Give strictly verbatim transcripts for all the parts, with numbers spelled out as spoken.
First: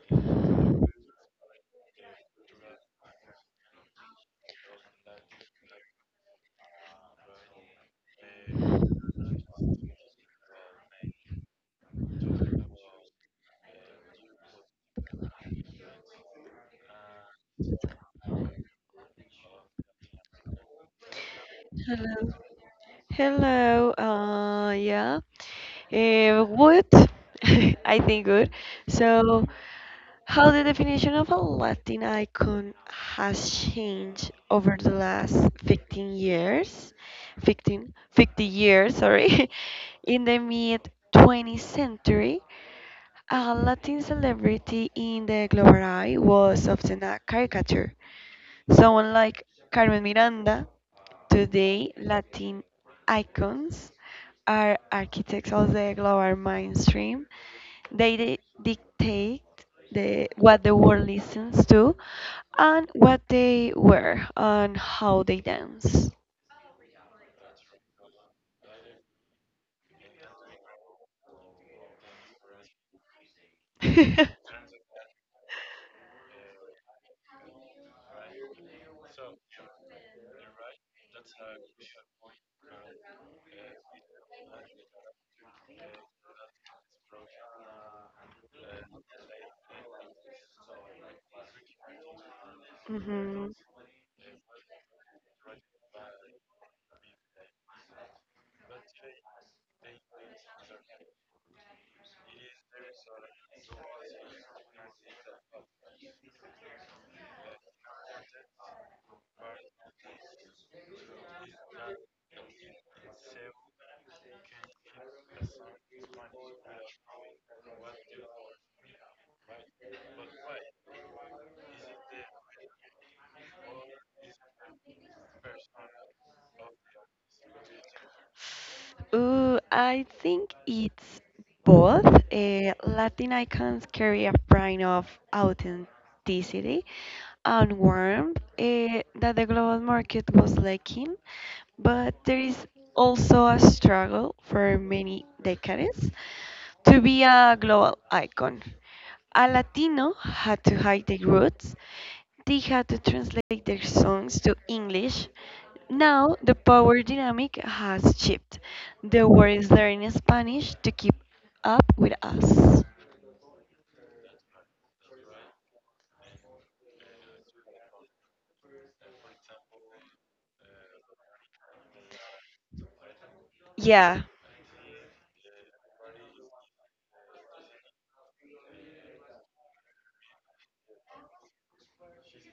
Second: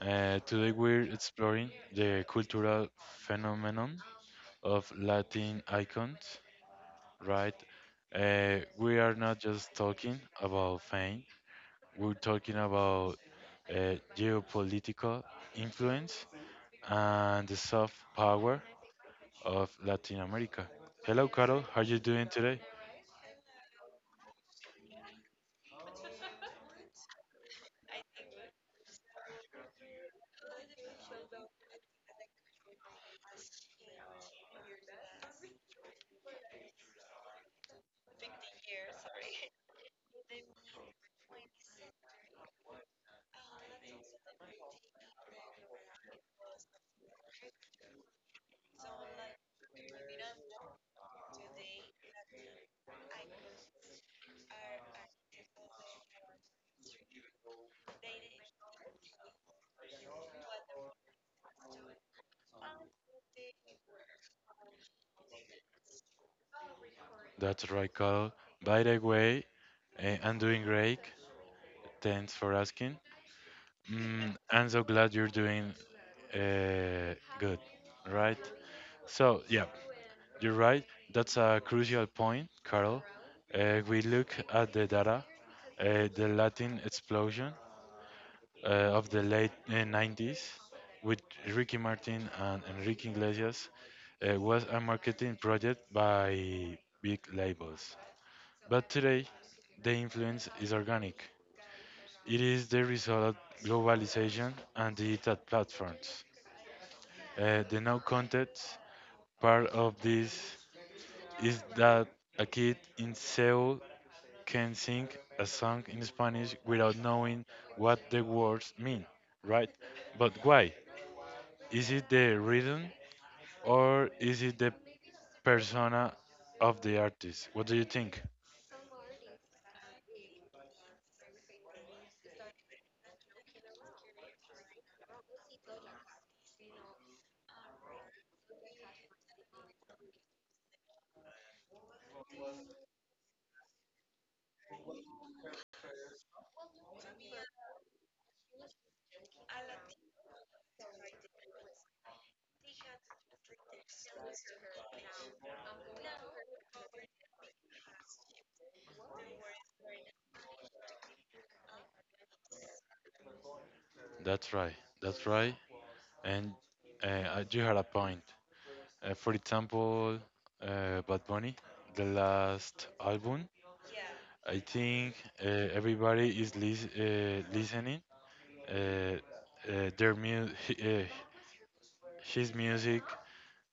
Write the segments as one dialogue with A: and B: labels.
A: Uh, today we're exploring the cultural phenomenon of Latin icons, right? Uh, we are not just talking about fame, we're talking about uh, geopolitical influence and the soft power of Latin America. Hello, Carol. How are you
B: Hello.
A: doing today?
B: Hello. Uh, yeah. Uh, good. I think good. So, how the definition of a Latin icon has changed over the last fifteen years? fifteen, fifty years, sorry. In the mid twentieth century, a Latin celebrity in the global eye was often a caricature. Someone like Carmen Miranda. Today, Latin icons are architects of the global mainstream. They di- dictate the, what the world listens to, and what they wear and how they dance.
A: That's right, Carol. By the way, eh, I'm doing great. Thanks for asking. Mm, I'm so glad you're doing uh, good, right? So, yeah, you're right. That's a crucial point, Carol. Uh, we look at the data, uh, the Latin explosion uh, of the late uh, nineties with Ricky Martin and Enrique
B: Mhm.
A: Iglesias uh, was a marketing project by big labels. But today, the influence is organic. It is the result of globalization and digital platforms. Uh, the no context part of this is that a kid in Seoul can sing a song in Spanish without knowing what the words mean, right? But why? Is it the rhythm or is it the persona of the artist? What do you think?
B: Ooh, I think it's both. Uh, Latin icons carry a brand of authenticity and warmth uh, that the global market was lacking, but there is also a struggle for many decades. To be a global icon, a Latino had to hide their roots, they had to translate their songs to English. Now the power dynamic has shifted. The world is learning Spanish to keep up with us.
A: That's right. That's right. And uh, you had a point. Uh, for example, uh, Bad Bunny, the last album. I think
B: Yeah,
A: uh, everybody is lis uh, listening uh, uh, their mu hi- uh, his music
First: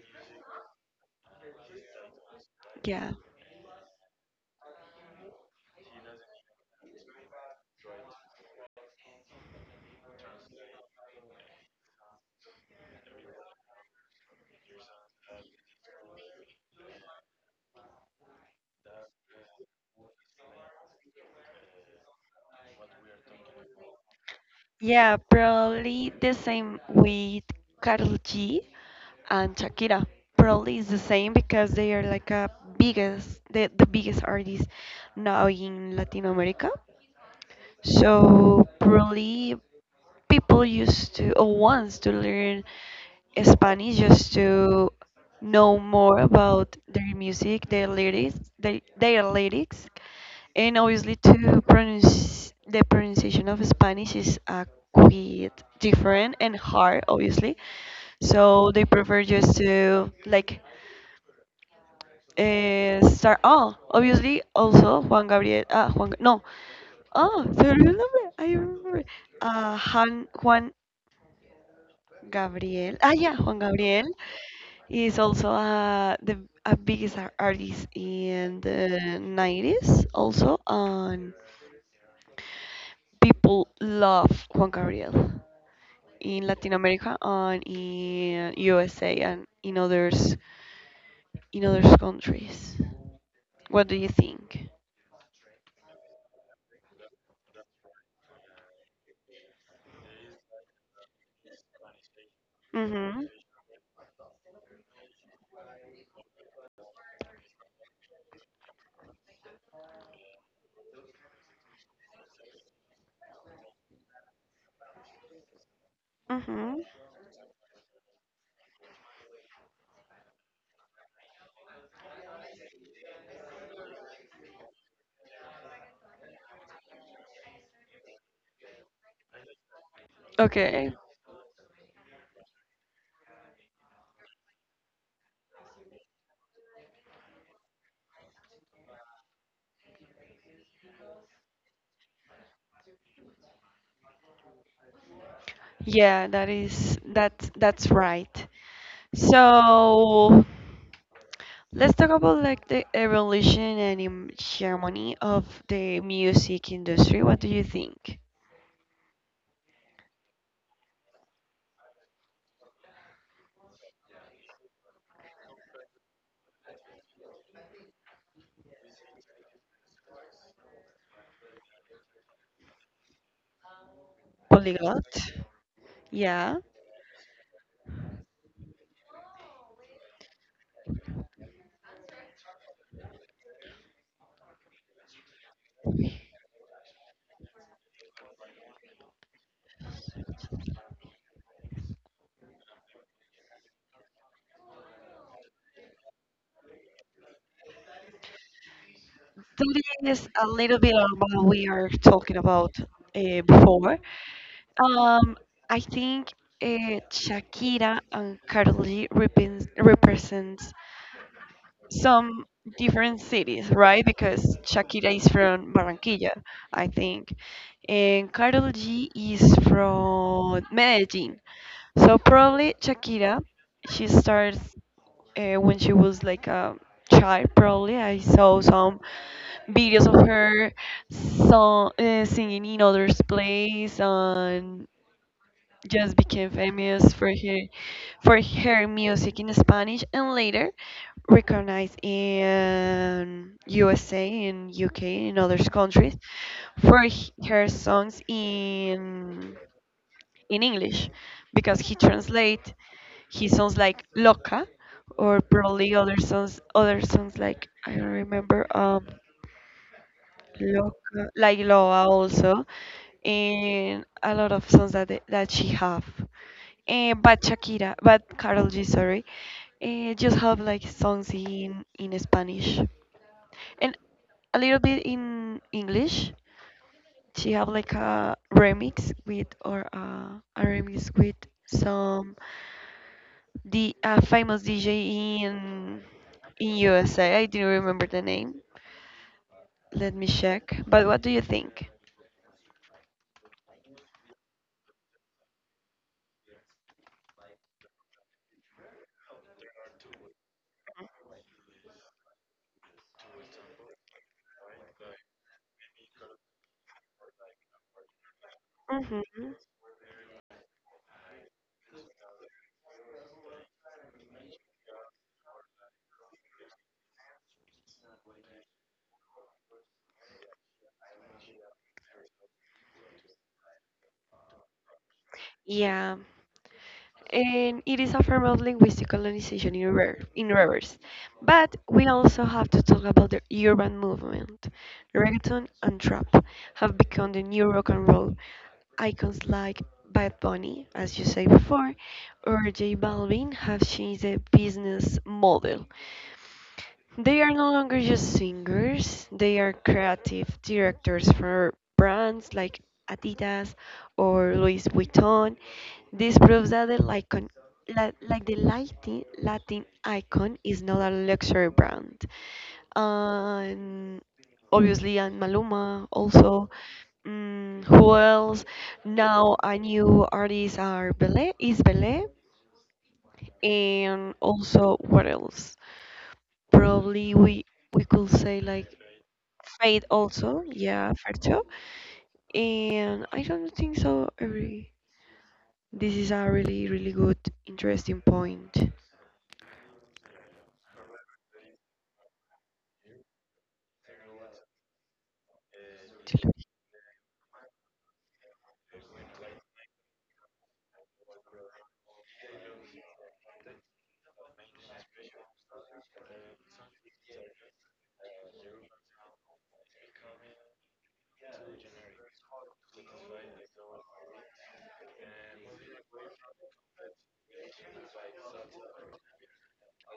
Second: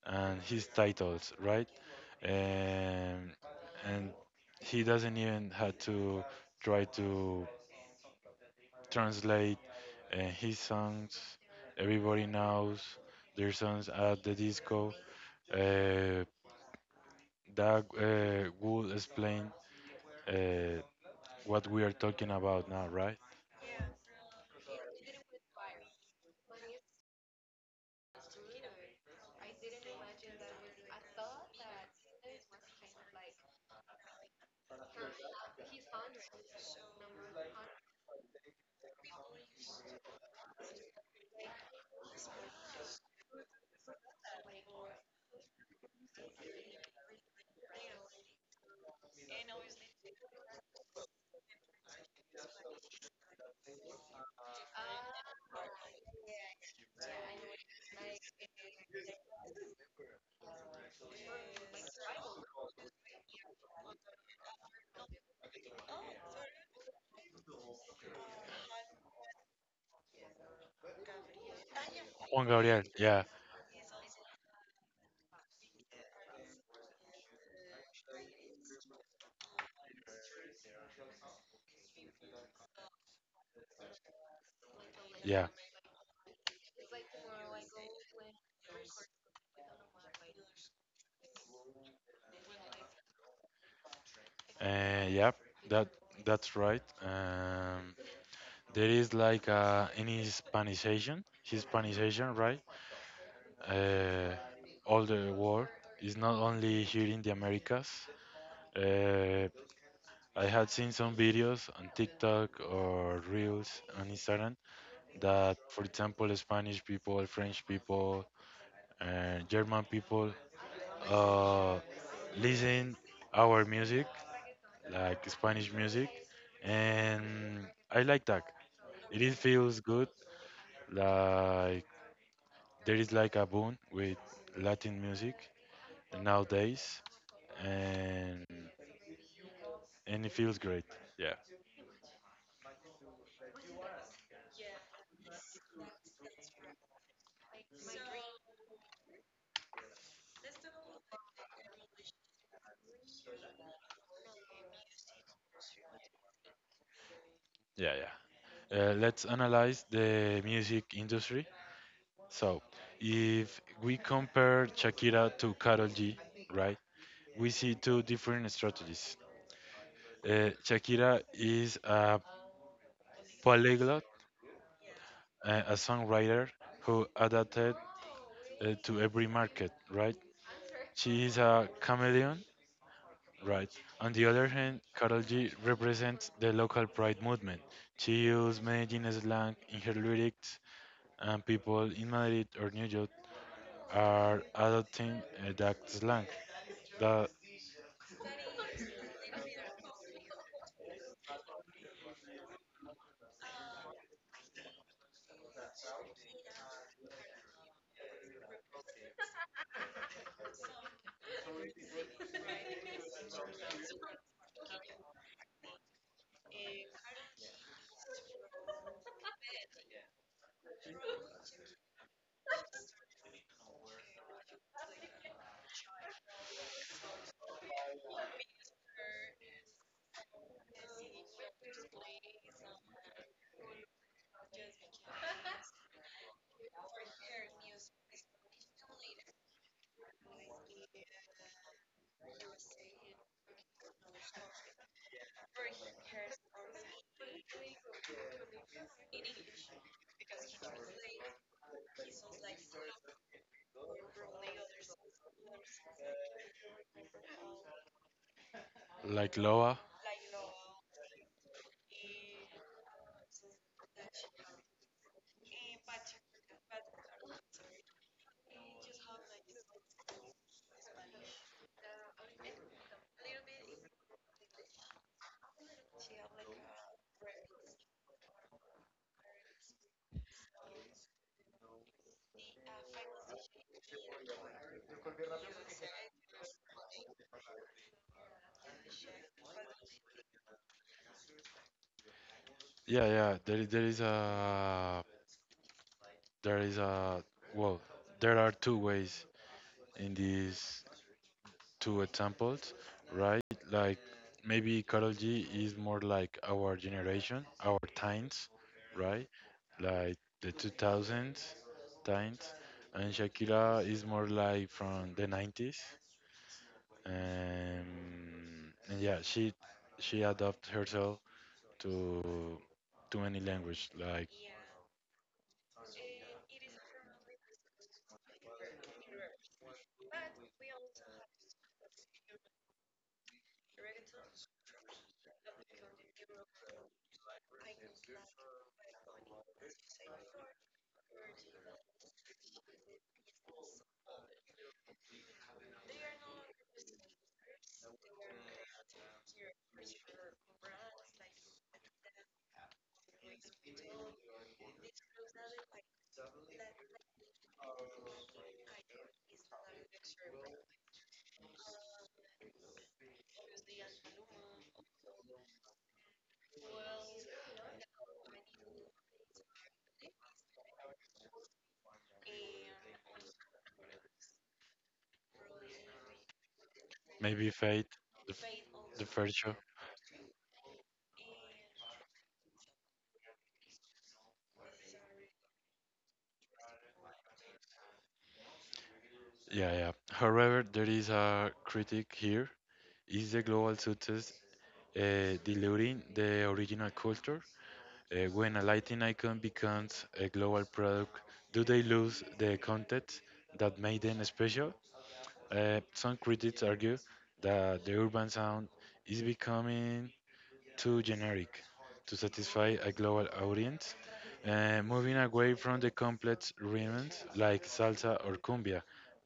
A: and his titles, right?
B: yeah,
A: Um, and he doesn't even have to try to translate uh, his songs. Everybody knows their songs at the disco. Uh, that uh, would explain uh, what we are talking about now, right?
B: yeah, probably the same with Carl G and Shakira. Probably is the same because they are like a biggest the, the biggest artists now in Latin America. So probably people used to or wants to learn Spanish just to know more about their music, their lyrics, their, their lyrics, and obviously to pronounce the pronunciation of Spanish is a quite different and hard, obviously. So they prefer just to like uh, start. Oh, obviously also Juan Gabriel. Ah, Juan. No. Oh, do you remember? I remember. Uh, Han, Juan Gabriel. Ah, yeah,
A: Juan
B: Juan
A: Gabriel.
B: Gabriel
A: Yeah,
B: is also uh, the a biggest ar- artist in the nineties, also, and people love Juan Gabriel in
A: yeah,
B: Latin America and in U S A and in others in other countries. What do you think?
A: uh, yeah. That that's right. Um, there is like uh, an Hispanization,
B: Mm-hmm.
A: Hispanization, right? Uh, all the world is not only here in the Americas. Uh, I had seen some videos on TikTok or Reels on Instagram that,
B: Mm-hmm.
A: for example, Spanish people, French people, uh, German people uh, listen our music, like Spanish music, and I like that. It is
B: Okay.
A: feels good. Like there is like a boom with Latin music nowadays, and and it feels great. Yeah,
B: Yeah, that is that that's right. So, let's talk about like the evolution and im- harmony of the music industry. What do you think?
A: yeah, yeah. Uh, let's analyze the music industry. So, if we compare Shakira to Karol G, right? We see two different strategies. Uh, Shakira is a
B: Polyglot?
A: polyglot,
B: Yeah.
A: uh, a songwriter who adapted uh, to every market, right? She is a chameleon, right? On the other hand, Karol G represents the local pride movement. She used Medellin slang in her lyrics, and people in Madrid or New York are adopting uh, that slang. That,
B: That is a little bit of what we are talking about uh, before. Um, I think uh, Shakira and Carly repen- represents some different cities, right? Because Shakira is from Barranquilla, I think, and Carol G is from Medellin. So probably Shakira, she starts uh, when she was like a child. Probably I saw some videos of her song, uh, singing in others' place and just became famous for her for her music in Spanish and later recognized in U S A, in U K, in other countries for h- her songs in in English because he translate he sounds like loca or probably other songs other songs like I don't remember, um,
A: like Loa.
B: loca like loa also, and a lot of songs that they, that she have. And but Shakira, but Carol G, sorry, eh, just have like songs in in Spanish and a little bit in English. She have like a remix with or uh, a remix with some the a famous D J in in U S A. I didn't remember the name. Let me check. But what do you think?
A: Yeah, yeah. There, there is a, there is a. Well, there are two ways in this two examples, right? Like maybe Karol G is more like our generation, our
B: Hmm.
A: times, right? Like the two thousands times, and Shakira is more like from the nineties. Um, and yeah, she she adapted herself to too many language, like
B: Yeah, and it is a form of linguistic colonization in, rever- in reverse. But we also have to talk about the urban movement. Reggaeton and trap have become the new rock and roll icons like Bad Bunny, as you said before, or J Balvin have changed the business model. They are no longer just singers, they are creative directors for brands like Adidas or Louis Vuitton. This proves that the Lycon, la, like the Latin, Latin icon is not a luxury brand. And obviously, and Maluma also. Mm, who else? Now a new artist are Belé, is Belé, and also what else? Probably we we
A: maybe
B: could
A: Fate,
B: say like
A: the, f- the
B: Fate
A: first show.
B: also, yeah, Ferto. And I don't think so every this is a really, really good interesting point.
A: Yeah, yeah. However, there is a critic here. Is the global success uh,
B: To look.
A: delivering the original culture. Uh, when a Latin icon becomes a global product, do they lose the content that made them special? Uh, some critics argue that the urban sound is becoming too generic to satisfy a global audience, uh, moving away from the complex rhythms like salsa or cumbia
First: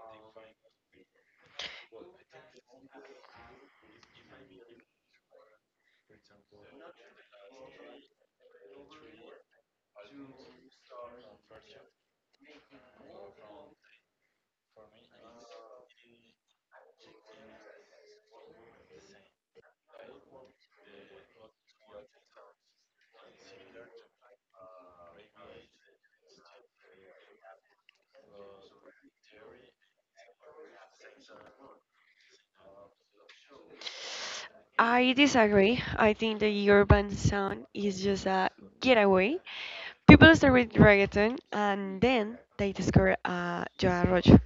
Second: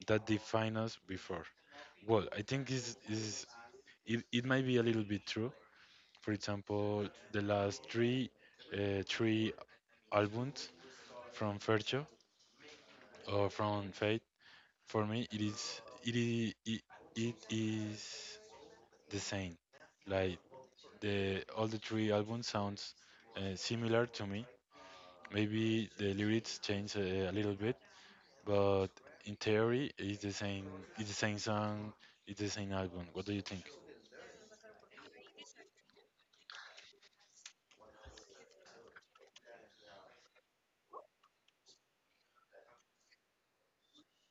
A: that defined us before. Well, I think is is it, it might be a little bit true, for example, the last three uh, three albums from Fercho or from Fate, for me it is it is it, it is the same. Like the all the three albums sounds uh, similar to me. Maybe the lyrics change a, a little bit, but in theory it's the same. It's the same song. It's the same album. What do you think?
B: I disagree. I think the urban sound is just a getaway. People start with reggaeton and then they discover uh, Joan Arroyo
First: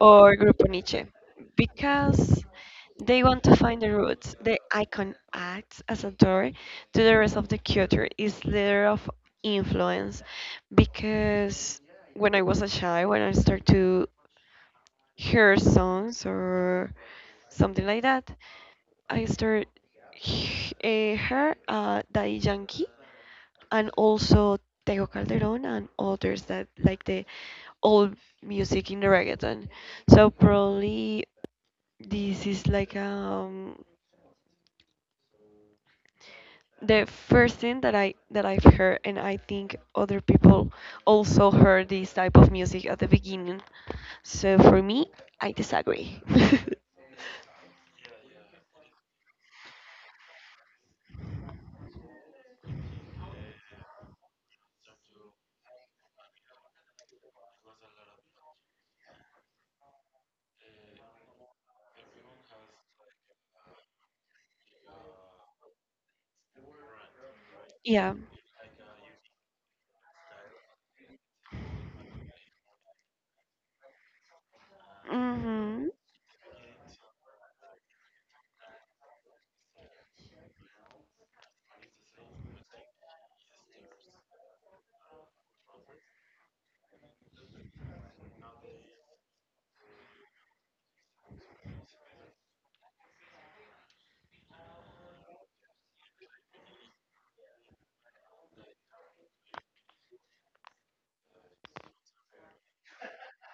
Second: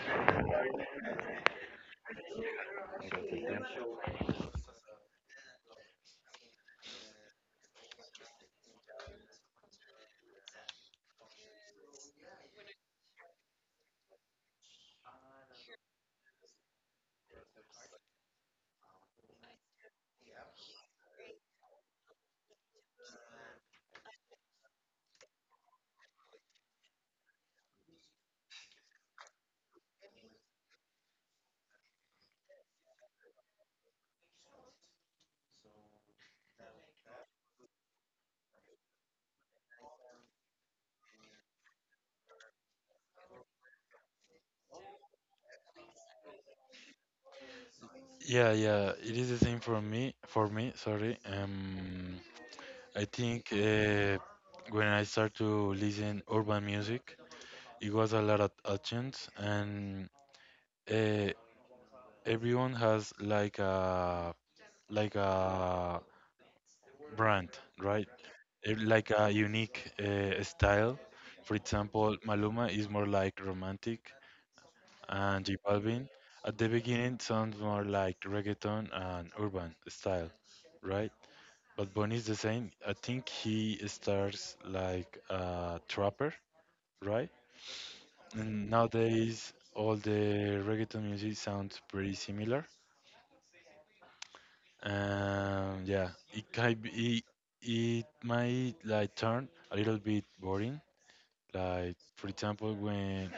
B: or Grupo Nietzsche because they want to find the roots. The icon acts as a door to the rest of the culture, is layer of influence because when I was a child, when I started to hear songs or something like that, I started uh, her uh, Daddy Yankee and also Tego Calderon and others that like the old music in the reggaeton. So probably this is like, um, the first thing that I that I've heard, and I think other people also heard this type of music at the beginning. So for me, I disagree.
A: Yeah, yeah, it is the same for me. For me, sorry. Um, I think uh, when I start to listen urban music, it was a lot of options, and uh, everyone has like a like a brand,
B: Yeah.
A: right? Eh, Like a unique uh, style. For example, Maluma is more like romantic, and J
B: Mhm.
A: Balvin at the beginning sounds more like reggaeton and urban style, right? But Bonnie is the same. I think he starts like a trapper right? And nowadays, all the reggaeton music sounds pretty similar. Um, yeah, it can be, it it might like turn a little bit boring. Like for example, when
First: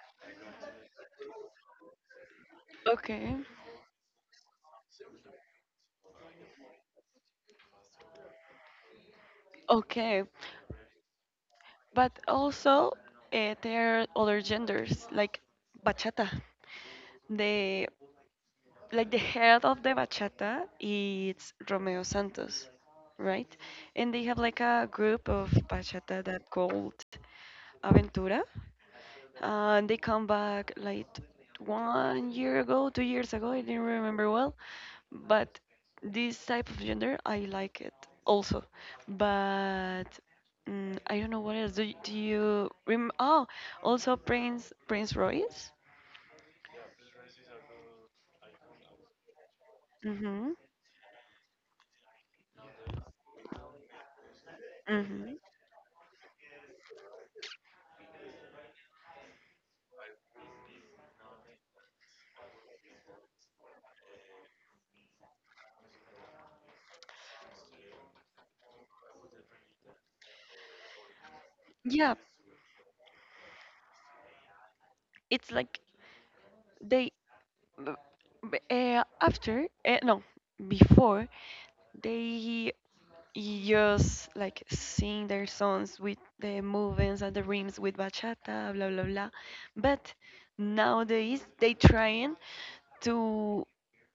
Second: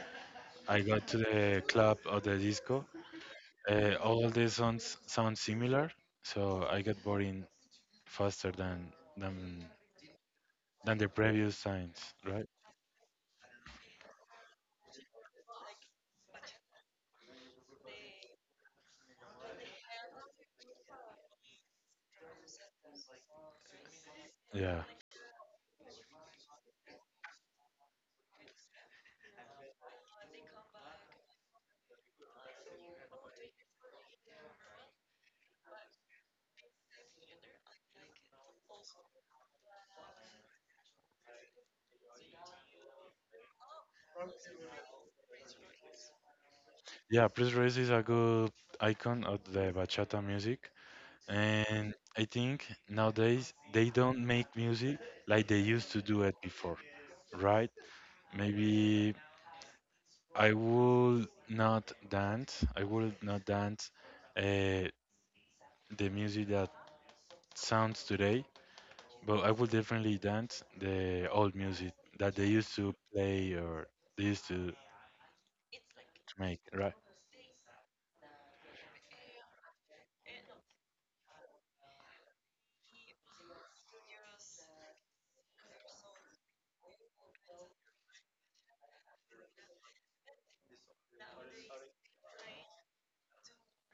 A: I got to the club or the disco,
B: Okay,
A: uh, all the songs sound similar, so I got boring faster than than
B: okay,
A: than the previous times,
B: but
A: right?
B: also uh, there are other genders like bachata. The Like the head of the bachata, it's Romeo Santos, right? And they have like a
A: Yeah,
B: group of bachata that called Aventura. Uh, and they come back like one year ago, two years ago, I didn't remember well. But this type of gender, I like it also. But, mm, I don't know what else. Do, y- do you rem? Oh, also Prince Prince Royce.
A: yeah. Prince Royce is a good icon of the bachata
B: Mhm.
A: music. And I think nowadays they don't make music
B: Mhm.
A: like they used to do it before, right? Maybe I will not dance. I will not dance uh, the music that sounds today, but I will definitely dance the old music
B: Yeah,
A: that they used to play or they used to, to
B: it's like
A: make,
B: they
A: right?
B: b- b- eh, after eh, no before they just like sing their songs with the movements and the rims with bachata, blah blah blah, but nowadays they trying to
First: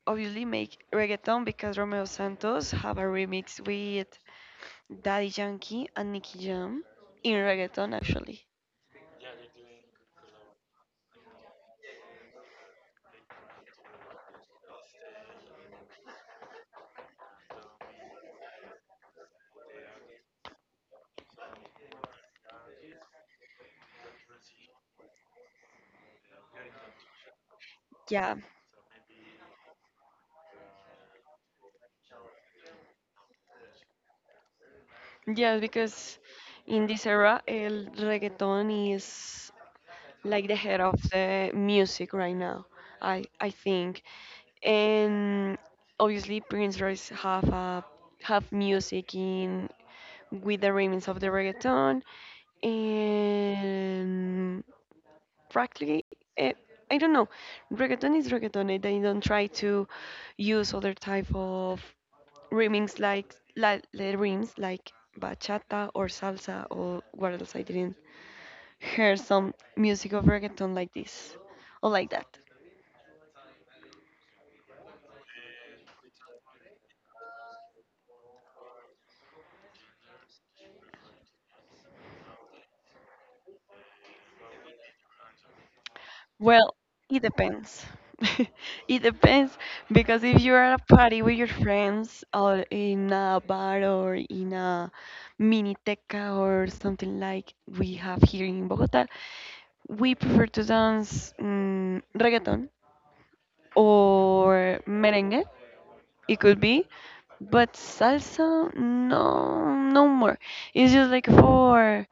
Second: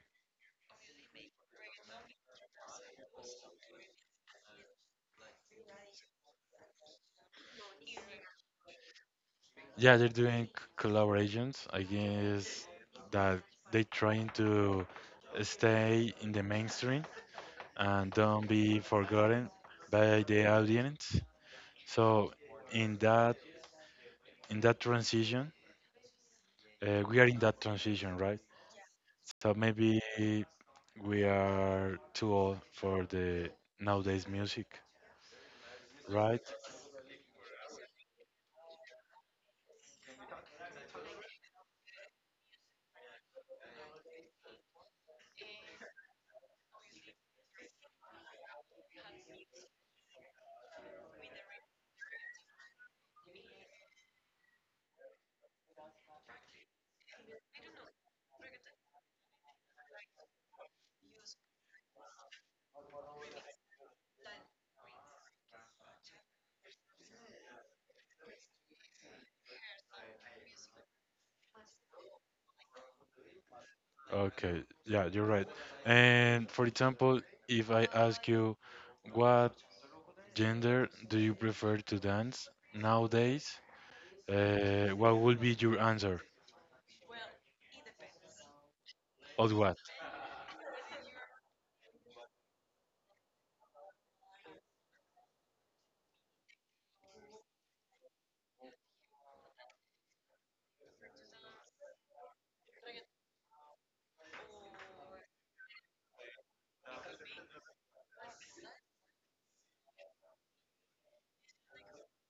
B: obviously make reggaeton because Romeo Santos have a remix with Daddy Yankee and Nicky Jam in reggaeton actually.
A: Yeah, they're doing c- collaborations. I guess that they trying to stay in the mainstream and don't be forgotten by the audience. So in that in that transition, uh, we are in that transition,
B: Yeah.
A: right? So maybe we are too old for the nowadays music,
B: Yeah, because
A: right?
B: in this era el reggaeton is like the head of the music right now. I I think, and obviously Prince Royce have a have music in with the remix of the reggaeton and practically, eh, I don't know. Reggaeton is reggaeton. Eh, they don't try to use other type of remix like like the rims like bachata or salsa or what else I didn't hear some music of reggaeton like this or like that.
A: Okay, yeah, you're right. And for example, if I ask you, what gender do you prefer to dance nowadays? Uh, what would be your answer?
B: Well, it depends. It
A: Or
B: depends
A: what?
B: because if you're at a party with your friends or in a bar or in a mini teca or something like we have here in Bogota, we prefer to dance, mm, reggaeton or merengue, it could be, but salsa, no, no more. It's just like for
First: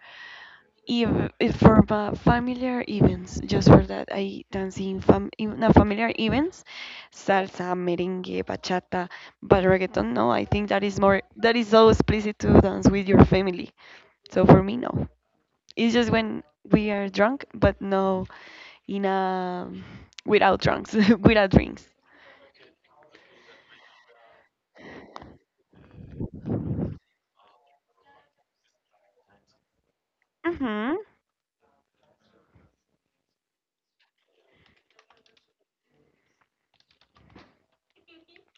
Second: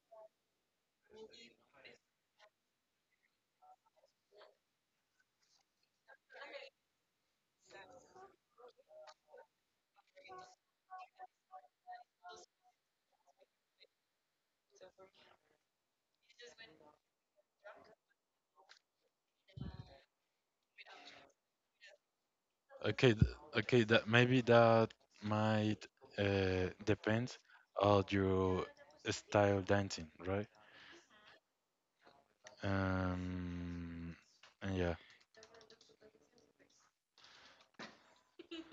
B: if, if for fa- familiar events, just for that, I dance in, fam in no, familiar events, salsa, merengue, bachata, but reggaeton, no, I think that is more, that is so explicit to dance with your family. So for me, no. It's just when we are drunk, but no, in a, without drunks, without drinks.
A: Okay, th- okay, that maybe that might uh, depends on your style dancing, right?
B: Mm-hmm.
A: Um, and yeah,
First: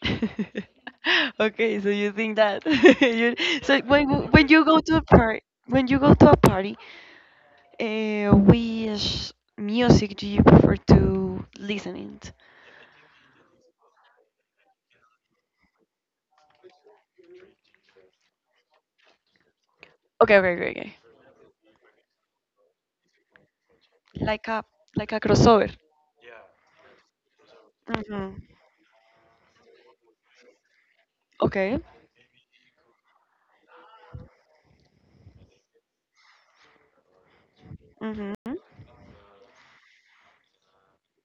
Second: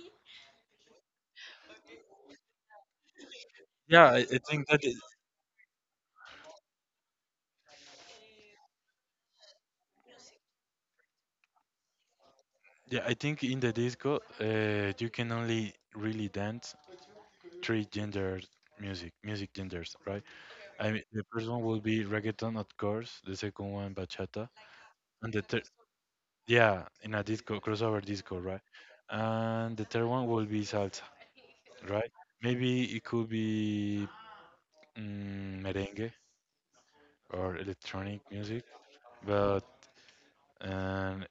B: Okay, so you think that you so
A: yeah,
B: when
A: I,
B: w-
A: I
B: when
A: think
B: you
A: that
B: go
A: it-
B: to a party when you go to a party. Uh, which music do you prefer to listen t-?
A: yeah, I think in the disco, uh, you can only really dance three gender music, music genders, right?
B: Okay, okay,
A: I mean,
B: okay,
A: the
B: okay.
A: first one will be reggaeton, of course. The second one, bachata,
B: Like a like
A: and
B: a
A: the third,
B: crossover.
A: yeah, in a disco crossover disco,
B: Mm-hmm.
A: right? And the third one will be salsa.
B: Okay.
A: Right? Maybe it could be mm, merengue or electronic
B: Mm-hmm.
A: music, but um,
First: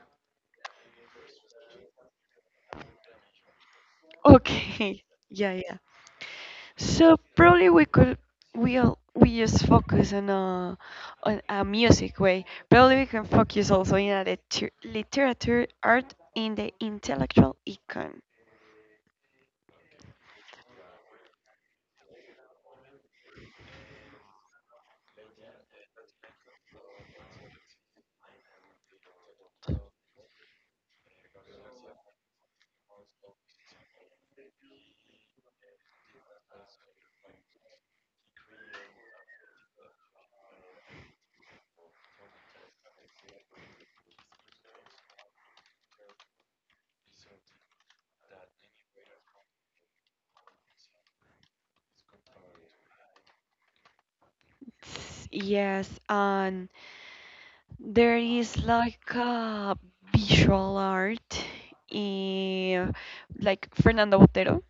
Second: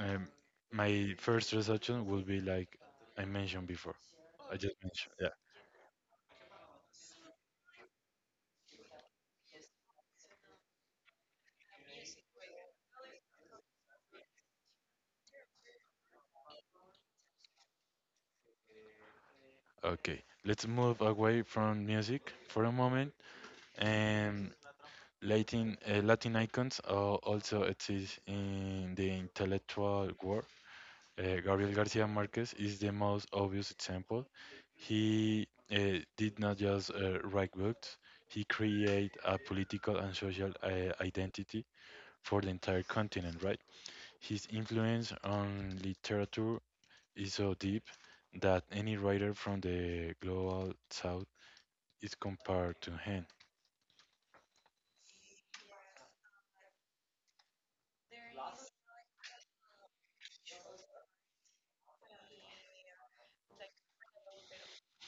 A: um, my first suggestion will be like I mentioned before. I just
B: Okay.
A: mentioned, yeah.
B: Yeah, yeah. So probably we could we'll we just focus on a on a music way. Probably we can focus also in a liter literature art in the intellectual econ.
A: Okay, let's move away from music for a moment. And Latin uh, Latin icons uh, also exist in the intellectual world. Uh, Gabriel Garcia Marquez is the most obvious example. He uh, did not just uh, write books, he created a political and social uh, identity for the entire continent, right? His influence on literature is so deep that any writer from the global south is compared to him.
B: S- Yes, and there is like a visual art, eh, like Fernando Botero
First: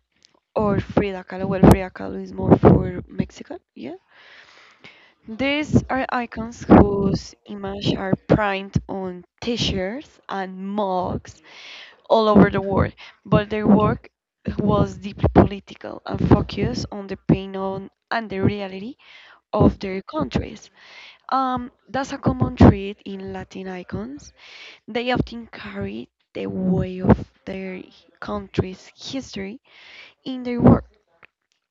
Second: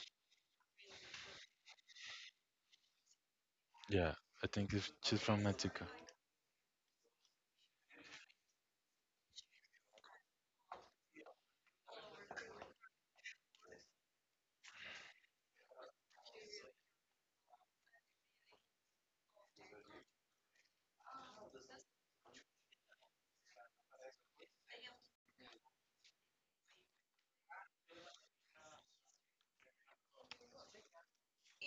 B: or Frida Kahlo. Well, Frida Kahlo is more for Mexican, yeah.
A: Yeah, I think if she's from
B: These
A: Mexico.
B: are icons whose image are printed on t-shirts and mugs all over the world, but their work was deeply political and focused on the pain on and the reality of their countries. Um, that's a common trait in Latin icons, they often carry the weight of their country's history in their work.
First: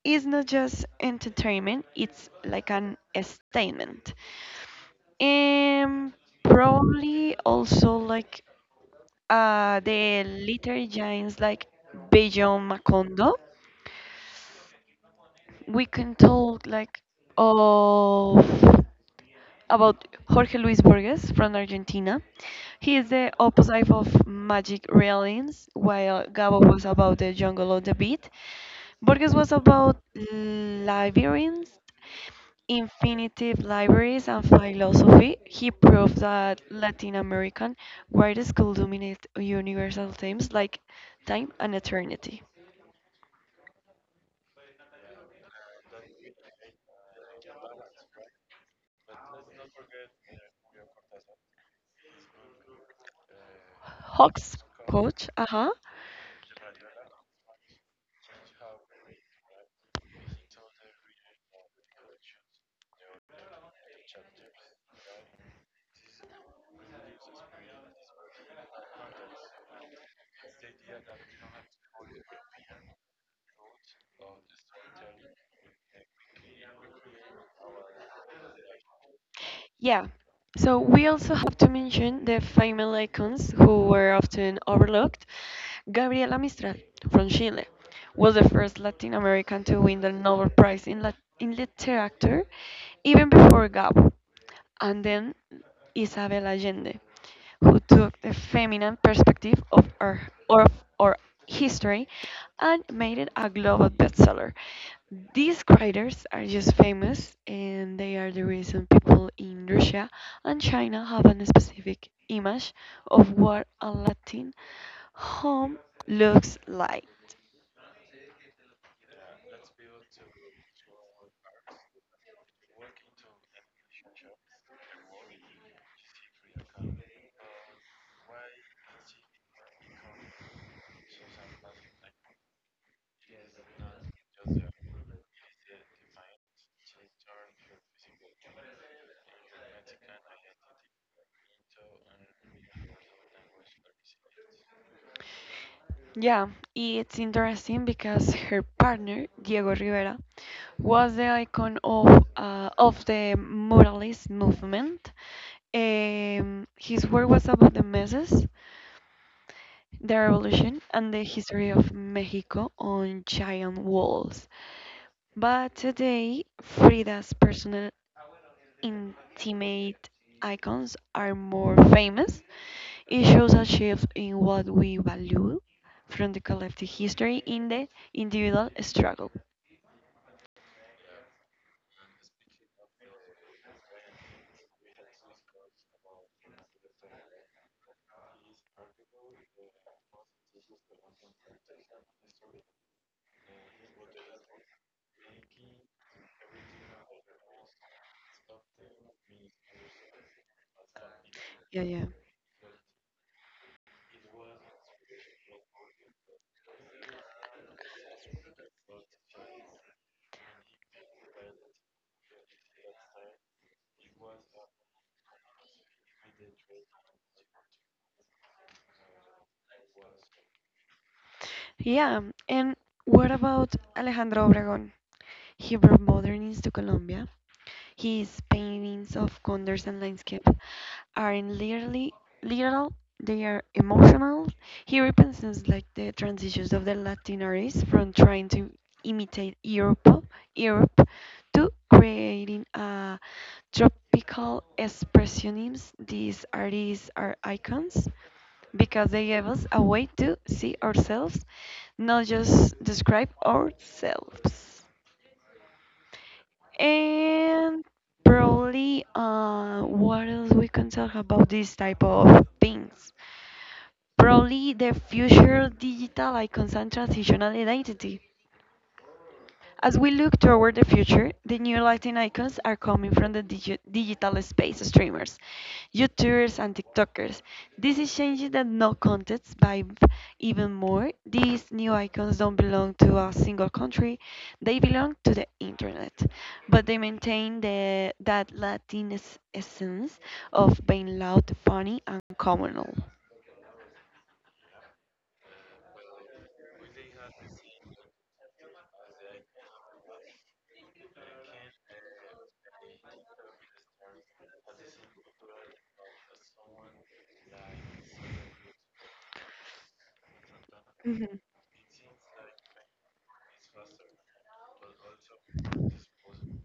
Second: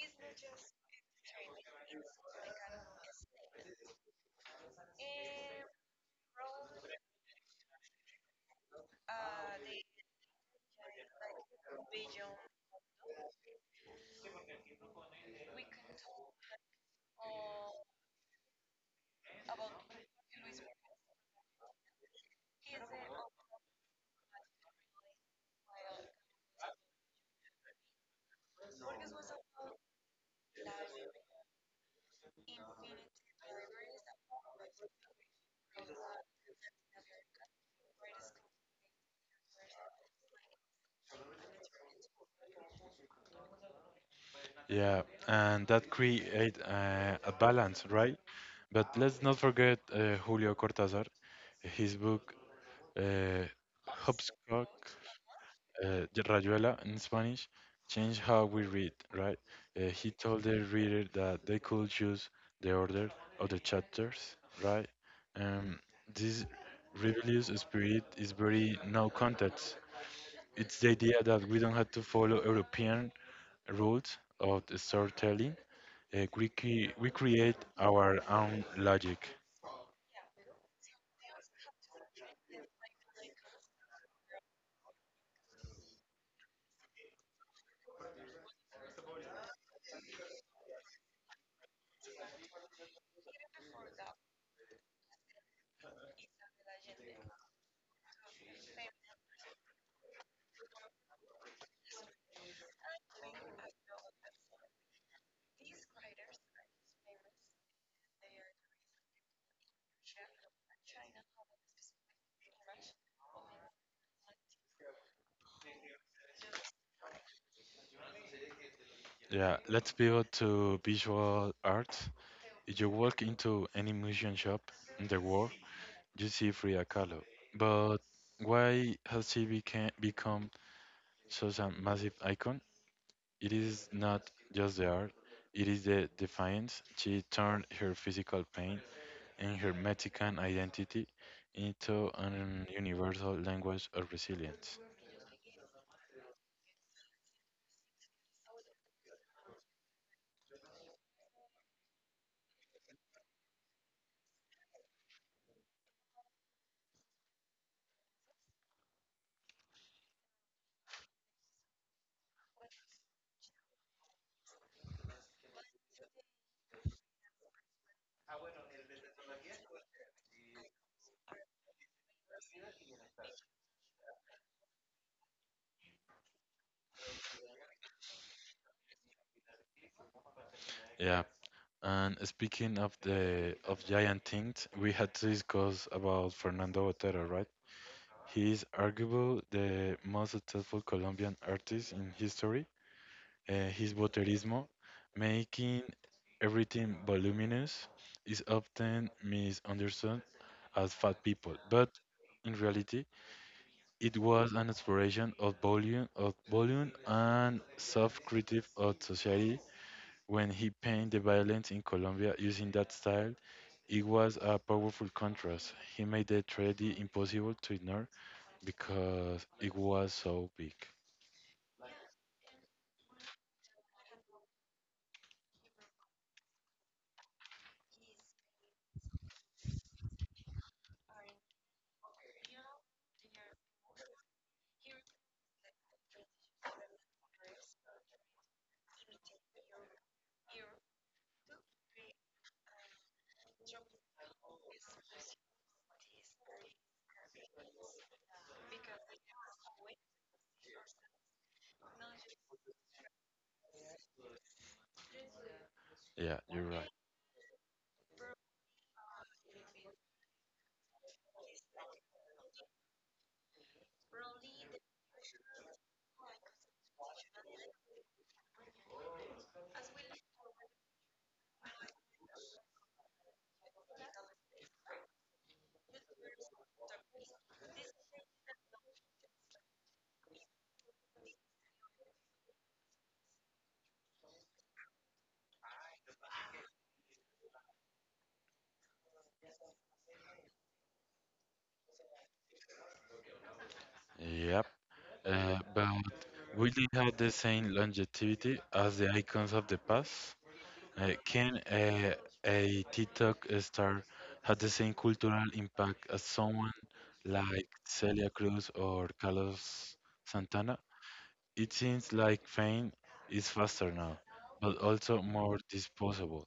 B: It's not just entertainment, it's like an statement. And probably also like uh, the literary giants like Bejo Macondo. We can talk like of about Jorge Luis Borges from Argentina. He is the opposite of Magic Realms, while Gabo was about the jungle of the beat. Borges was about labyrinths, infinitive libraries, and philosophy. He proved that Latin American writers school dominate universal themes like time and eternity.
A: Yeah, and that create uh, a balance, right? But let's not forget uh, Julio Cortázar, his book uh,
B: Hawks,
A: Hopscotch,
B: coach, uh huh.
A: uh, de Rayuela in Spanish, changed how we read, right? Uh, he told the reader that they could choose the order of the chapters, right? Um, this rebellious spirit is very no context. It's the idea that we don't have to follow European rules of the storytelling. Uh, we, cre- we create our own logic.
B: Yeah. So we also have to mention the female icons who were often overlooked. Gabriela Mistral from Chile was the first Latin American to win the Nobel Prize in, Lat- in Literature, even before Gabo. And then Isabel Allende, who took the feminine perspective of our, of our history and made it a global bestseller. These writers are just famous and they are the reason people in Russia and China have a specific image of what a Latin home looks like.
A: Yeah, let's pivot to visual arts. If you walk into any museum shop in the world, you see Frida Kahlo. But why has she became, become such a massive icon? It is not just the art, it is the defiance. She turned her physical pain and her Mexican identity into an universal language of resilience.
B: Yeah, it's interesting because her partner, Diego Rivera, was the icon of, uh, of the muralist movement. Um, his work was about the masses, the revolution and the history of Mexico on giant walls. But today, Frida's personal intimate icons are more famous. It shows a shift in what we value from the collective history in the individual struggle.
A: Yeah, and speaking of the of giant things, we had to discuss about Fernando Botero, right? He is arguably the most successful Colombian artist in history. Uh, his boterismo, making everything voluminous, is often misunderstood as fat people,
B: Yeah, yeah.
A: but in reality, it was an exploration of volume, of volume and self-critique of society when he painted the violence in Colombia using that style. It was a powerful contrast. He made the tragedy impossible to ignore because it was so big.
B: Yeah, and what about Alejandro Obregón? He brought modernism to Colombia. His paintings of condors and landscape are in literally literal, they are emotional. He represents like the transitions of the Latin artists from trying to imitate europe Europe to creating a tropical expressionism. These artists are icons because they gave us a way to see ourselves, not just describe ourselves.
A: Yeah, you're right.
B: And probably, uh, what else we can talk about this type of things? Probably the future digital icons and transitional identity. As we look toward the future, the new Latin icons are coming from the digi- digital space streamers, YouTubers, and TikTokers. This is changing the no context vibe even more. These new icons don't belong to a single country, they belong to the internet. But they maintain the, that Latin es- essence of being loud, funny, and communal.
A: Yep. Uh, but will they have the same longevity as the icons of the past? Uh, can a, a TikTok star have the same cultural impact as someone like Celia Cruz or Carlos Santana?
B: Mhm.
A: It seems like fame is faster now, but also more disposable.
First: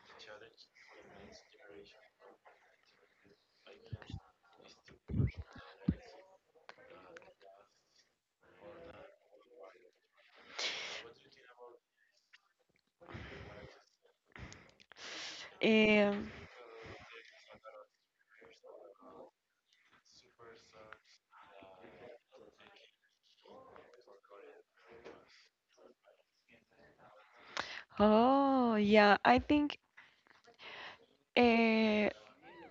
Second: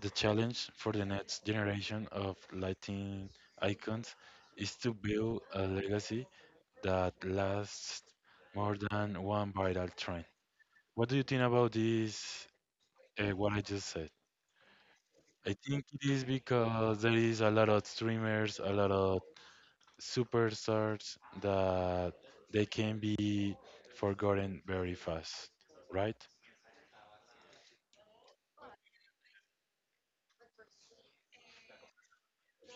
A: The challenge for the next generation of lighting icons is to build a legacy that lasts more than one viral trend. What do you think about this? Uh, what I just said? I think it is
B: Um,
A: because there is a lot of streamers, a lot of superstars that they can be forgotten very fast, right?
B: oh, yeah, I think. Uh,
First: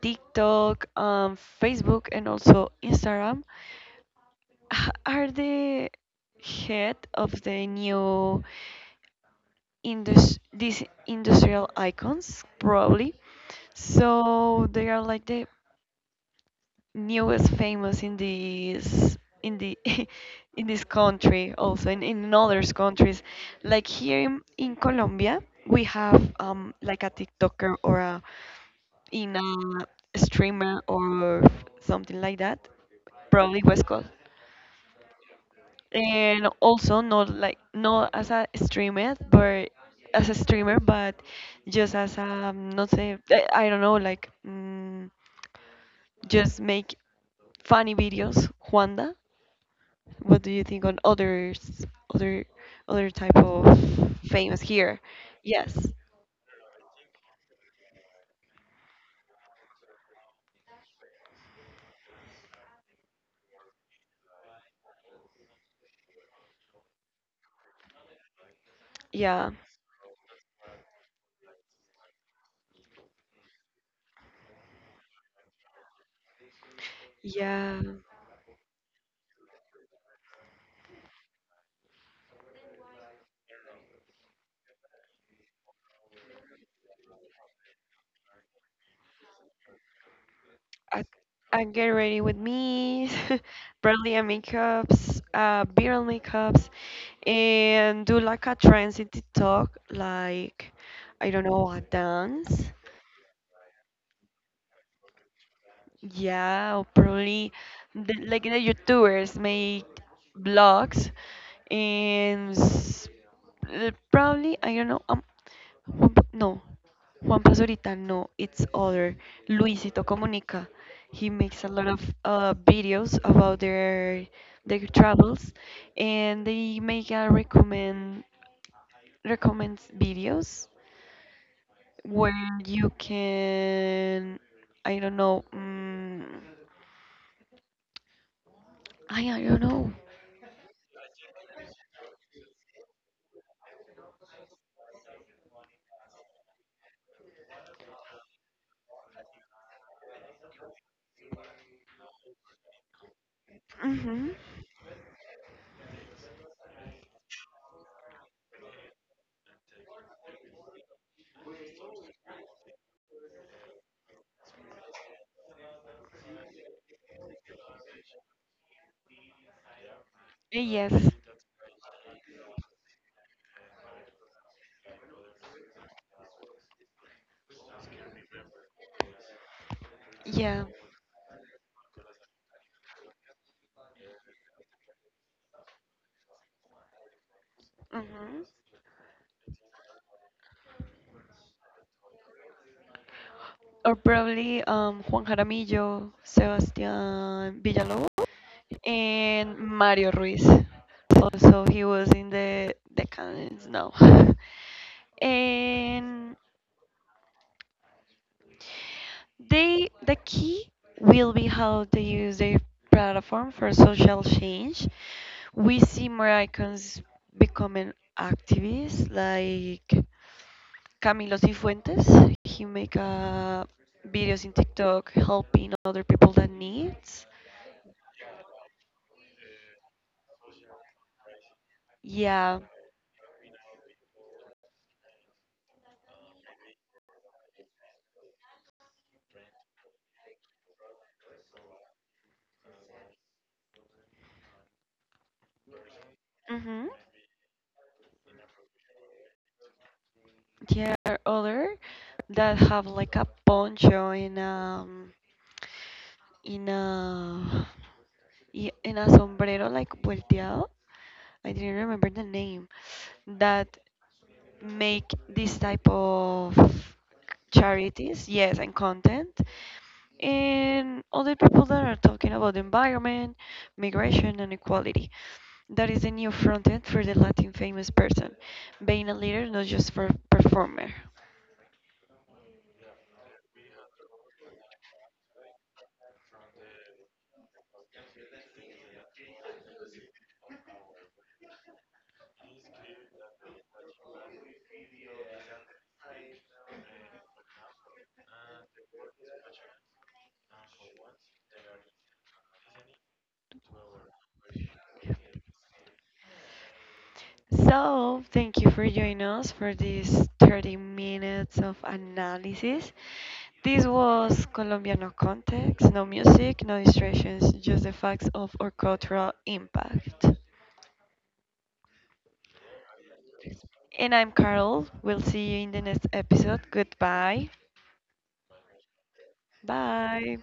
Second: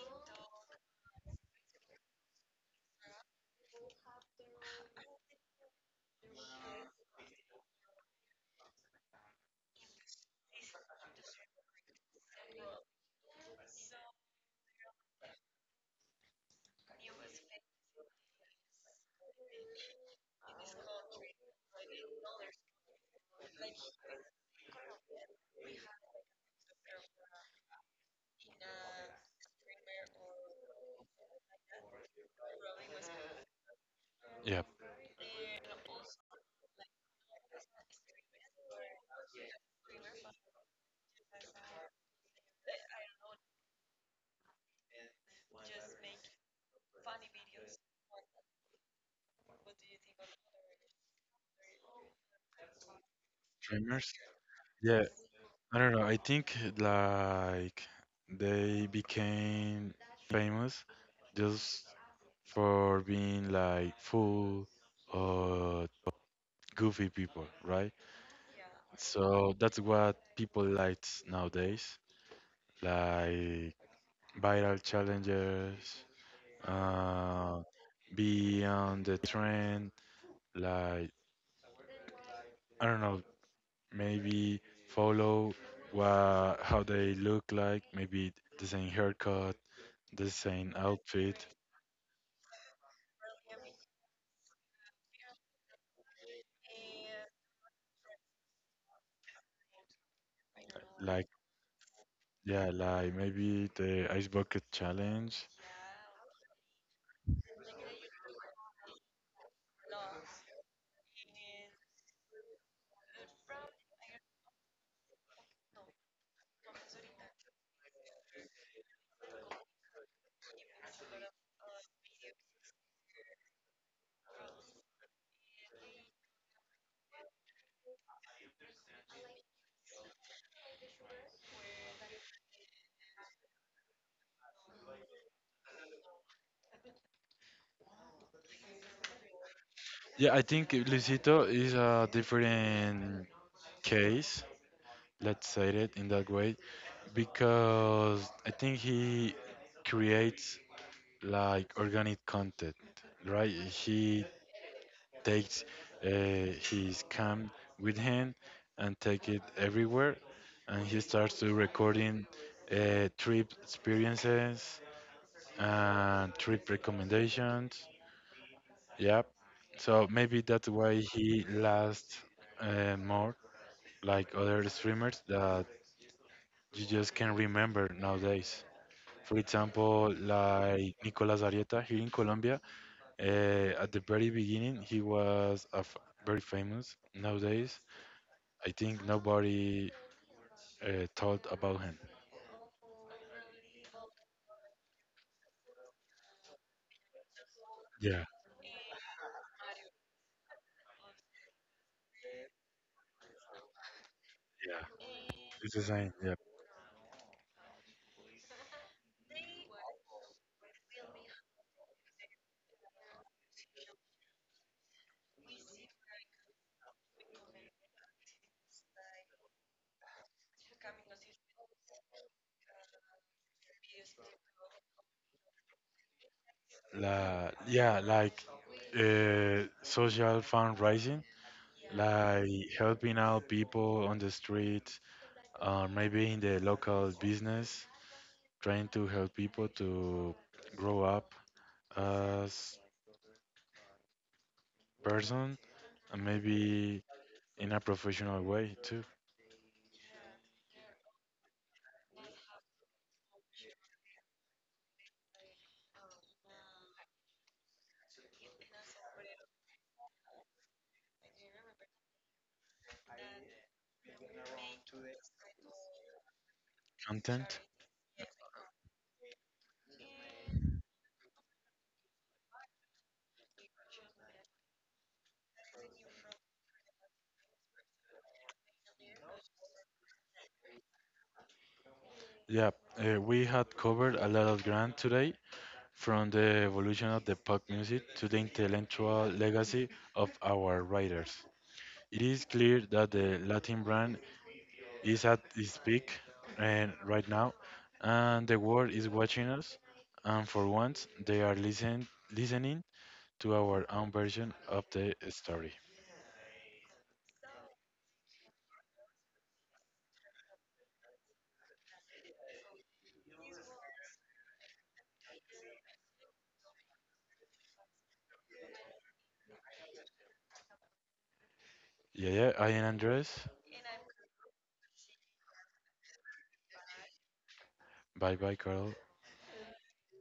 B: TikTok, um, Facebook, and also Instagram h- are the head of the new indus- these industrial icons, probably. So they are like the newest famous in this in the in this country, also in in other countries. Like here in, in Colombia, we have, um, like a TikToker or a in a streamer or something like that. Probably was called.
A: Yeah,
B: And also not like not as a streamer, but as a streamer, but just as a not say I, I don't know like, mm, just make funny videos. Juanda, what do you think on others other other type of
A: streamers.
B: famous here?
A: Yeah,
B: Yes.
A: I don't know. I think like they became famous just for being like full or goofy people, right?
B: Yeah.
A: So that's what people like nowadays, like viral challenges, uh,
B: Yeah.
A: be on the trend, like I don't know, maybe follow what how they look like, maybe the same haircut, design
B: I, I
A: outfit,
B: get ready with me, barely and makeups, uh, viral makeups, and do like a trance in TikTok, like I don't
A: like
B: know, a dance.
A: yeah, like maybe the ice bucket challenge.
B: Yeah, or probably the, like the YouTubers make blogs and s- uh, probably I don't know. Um, Juan Pa- no, Juan Pazurita. No, it's other Luisito Comunica. He makes a lot of uh, videos about their their travels, and they make a recommend recommends videos where you can I don't know. Mm. I don't know.
A: Yeah, I think Luisito is a different case. Let's say it in that way because I think he creates like organic content, right?
B: Hmm.
A: He takes uh, his cam with him and take it everywhere, and he starts to recording uh, trip experiences uh, trip recommendations. Yep. So maybe that's why
B: Yes.
A: he lasts uh, more like other streamers that you just can't remember nowadays. For example,
B: Yeah.
A: like Nicolas Arieta here in Colombia, uh, at the very beginning, he was a f- very famous. Nowadays,
B: Hmm.
A: I think nobody uh, thought about him.
B: Or probably, um, Juan Jaramillo, Sebastián Villalobos,
A: Yeah,
B: and Mario Ruiz. Also, he was in the the cannons now.
A: yeah. It's the same. Yeah.
B: And they the key will be how they use their platform for social change. We see more icons becoming activists like Camilo Cifuentes. He make uh, videos in TikTok helping other people that needs.
A: La, yeah, like uh, social fundraising,
B: Yeah.
A: like helping out people on the street, or maybe in the local business, trying to help people to grow up as person and
B: Mm-hmm.
A: maybe in a professional way too.
B: Yeah, other that have like a poncho in, um, in a, y- in a sombrero like volteado. I didn't remember the name that make this type of
A: Content.
B: charities, yes, and content. And other people that are talking about the environment, migration, and equality. That is the new front end for the Latin famous person, being a leader, not just for performer.
A: Yeah, uh, we had covered a lot of ground today, from the evolution of the pop music to the intellectual legacy of our writers. It is clear that the Latin brand is at its peak and right now, and the world is watching us, and for once, they are listen, listening to our own version of the story.
B: So, thank you for joining us for these thirty minutes of analysis. This was Colombia, no context, no music, no distractions, just the facts of our cultural impact.
A: Yeah, yeah, I am Andres.
B: And I'm Carol. We'll see you in the next episode. Goodbye.
A: Bye bye, Carl.
B: Bye.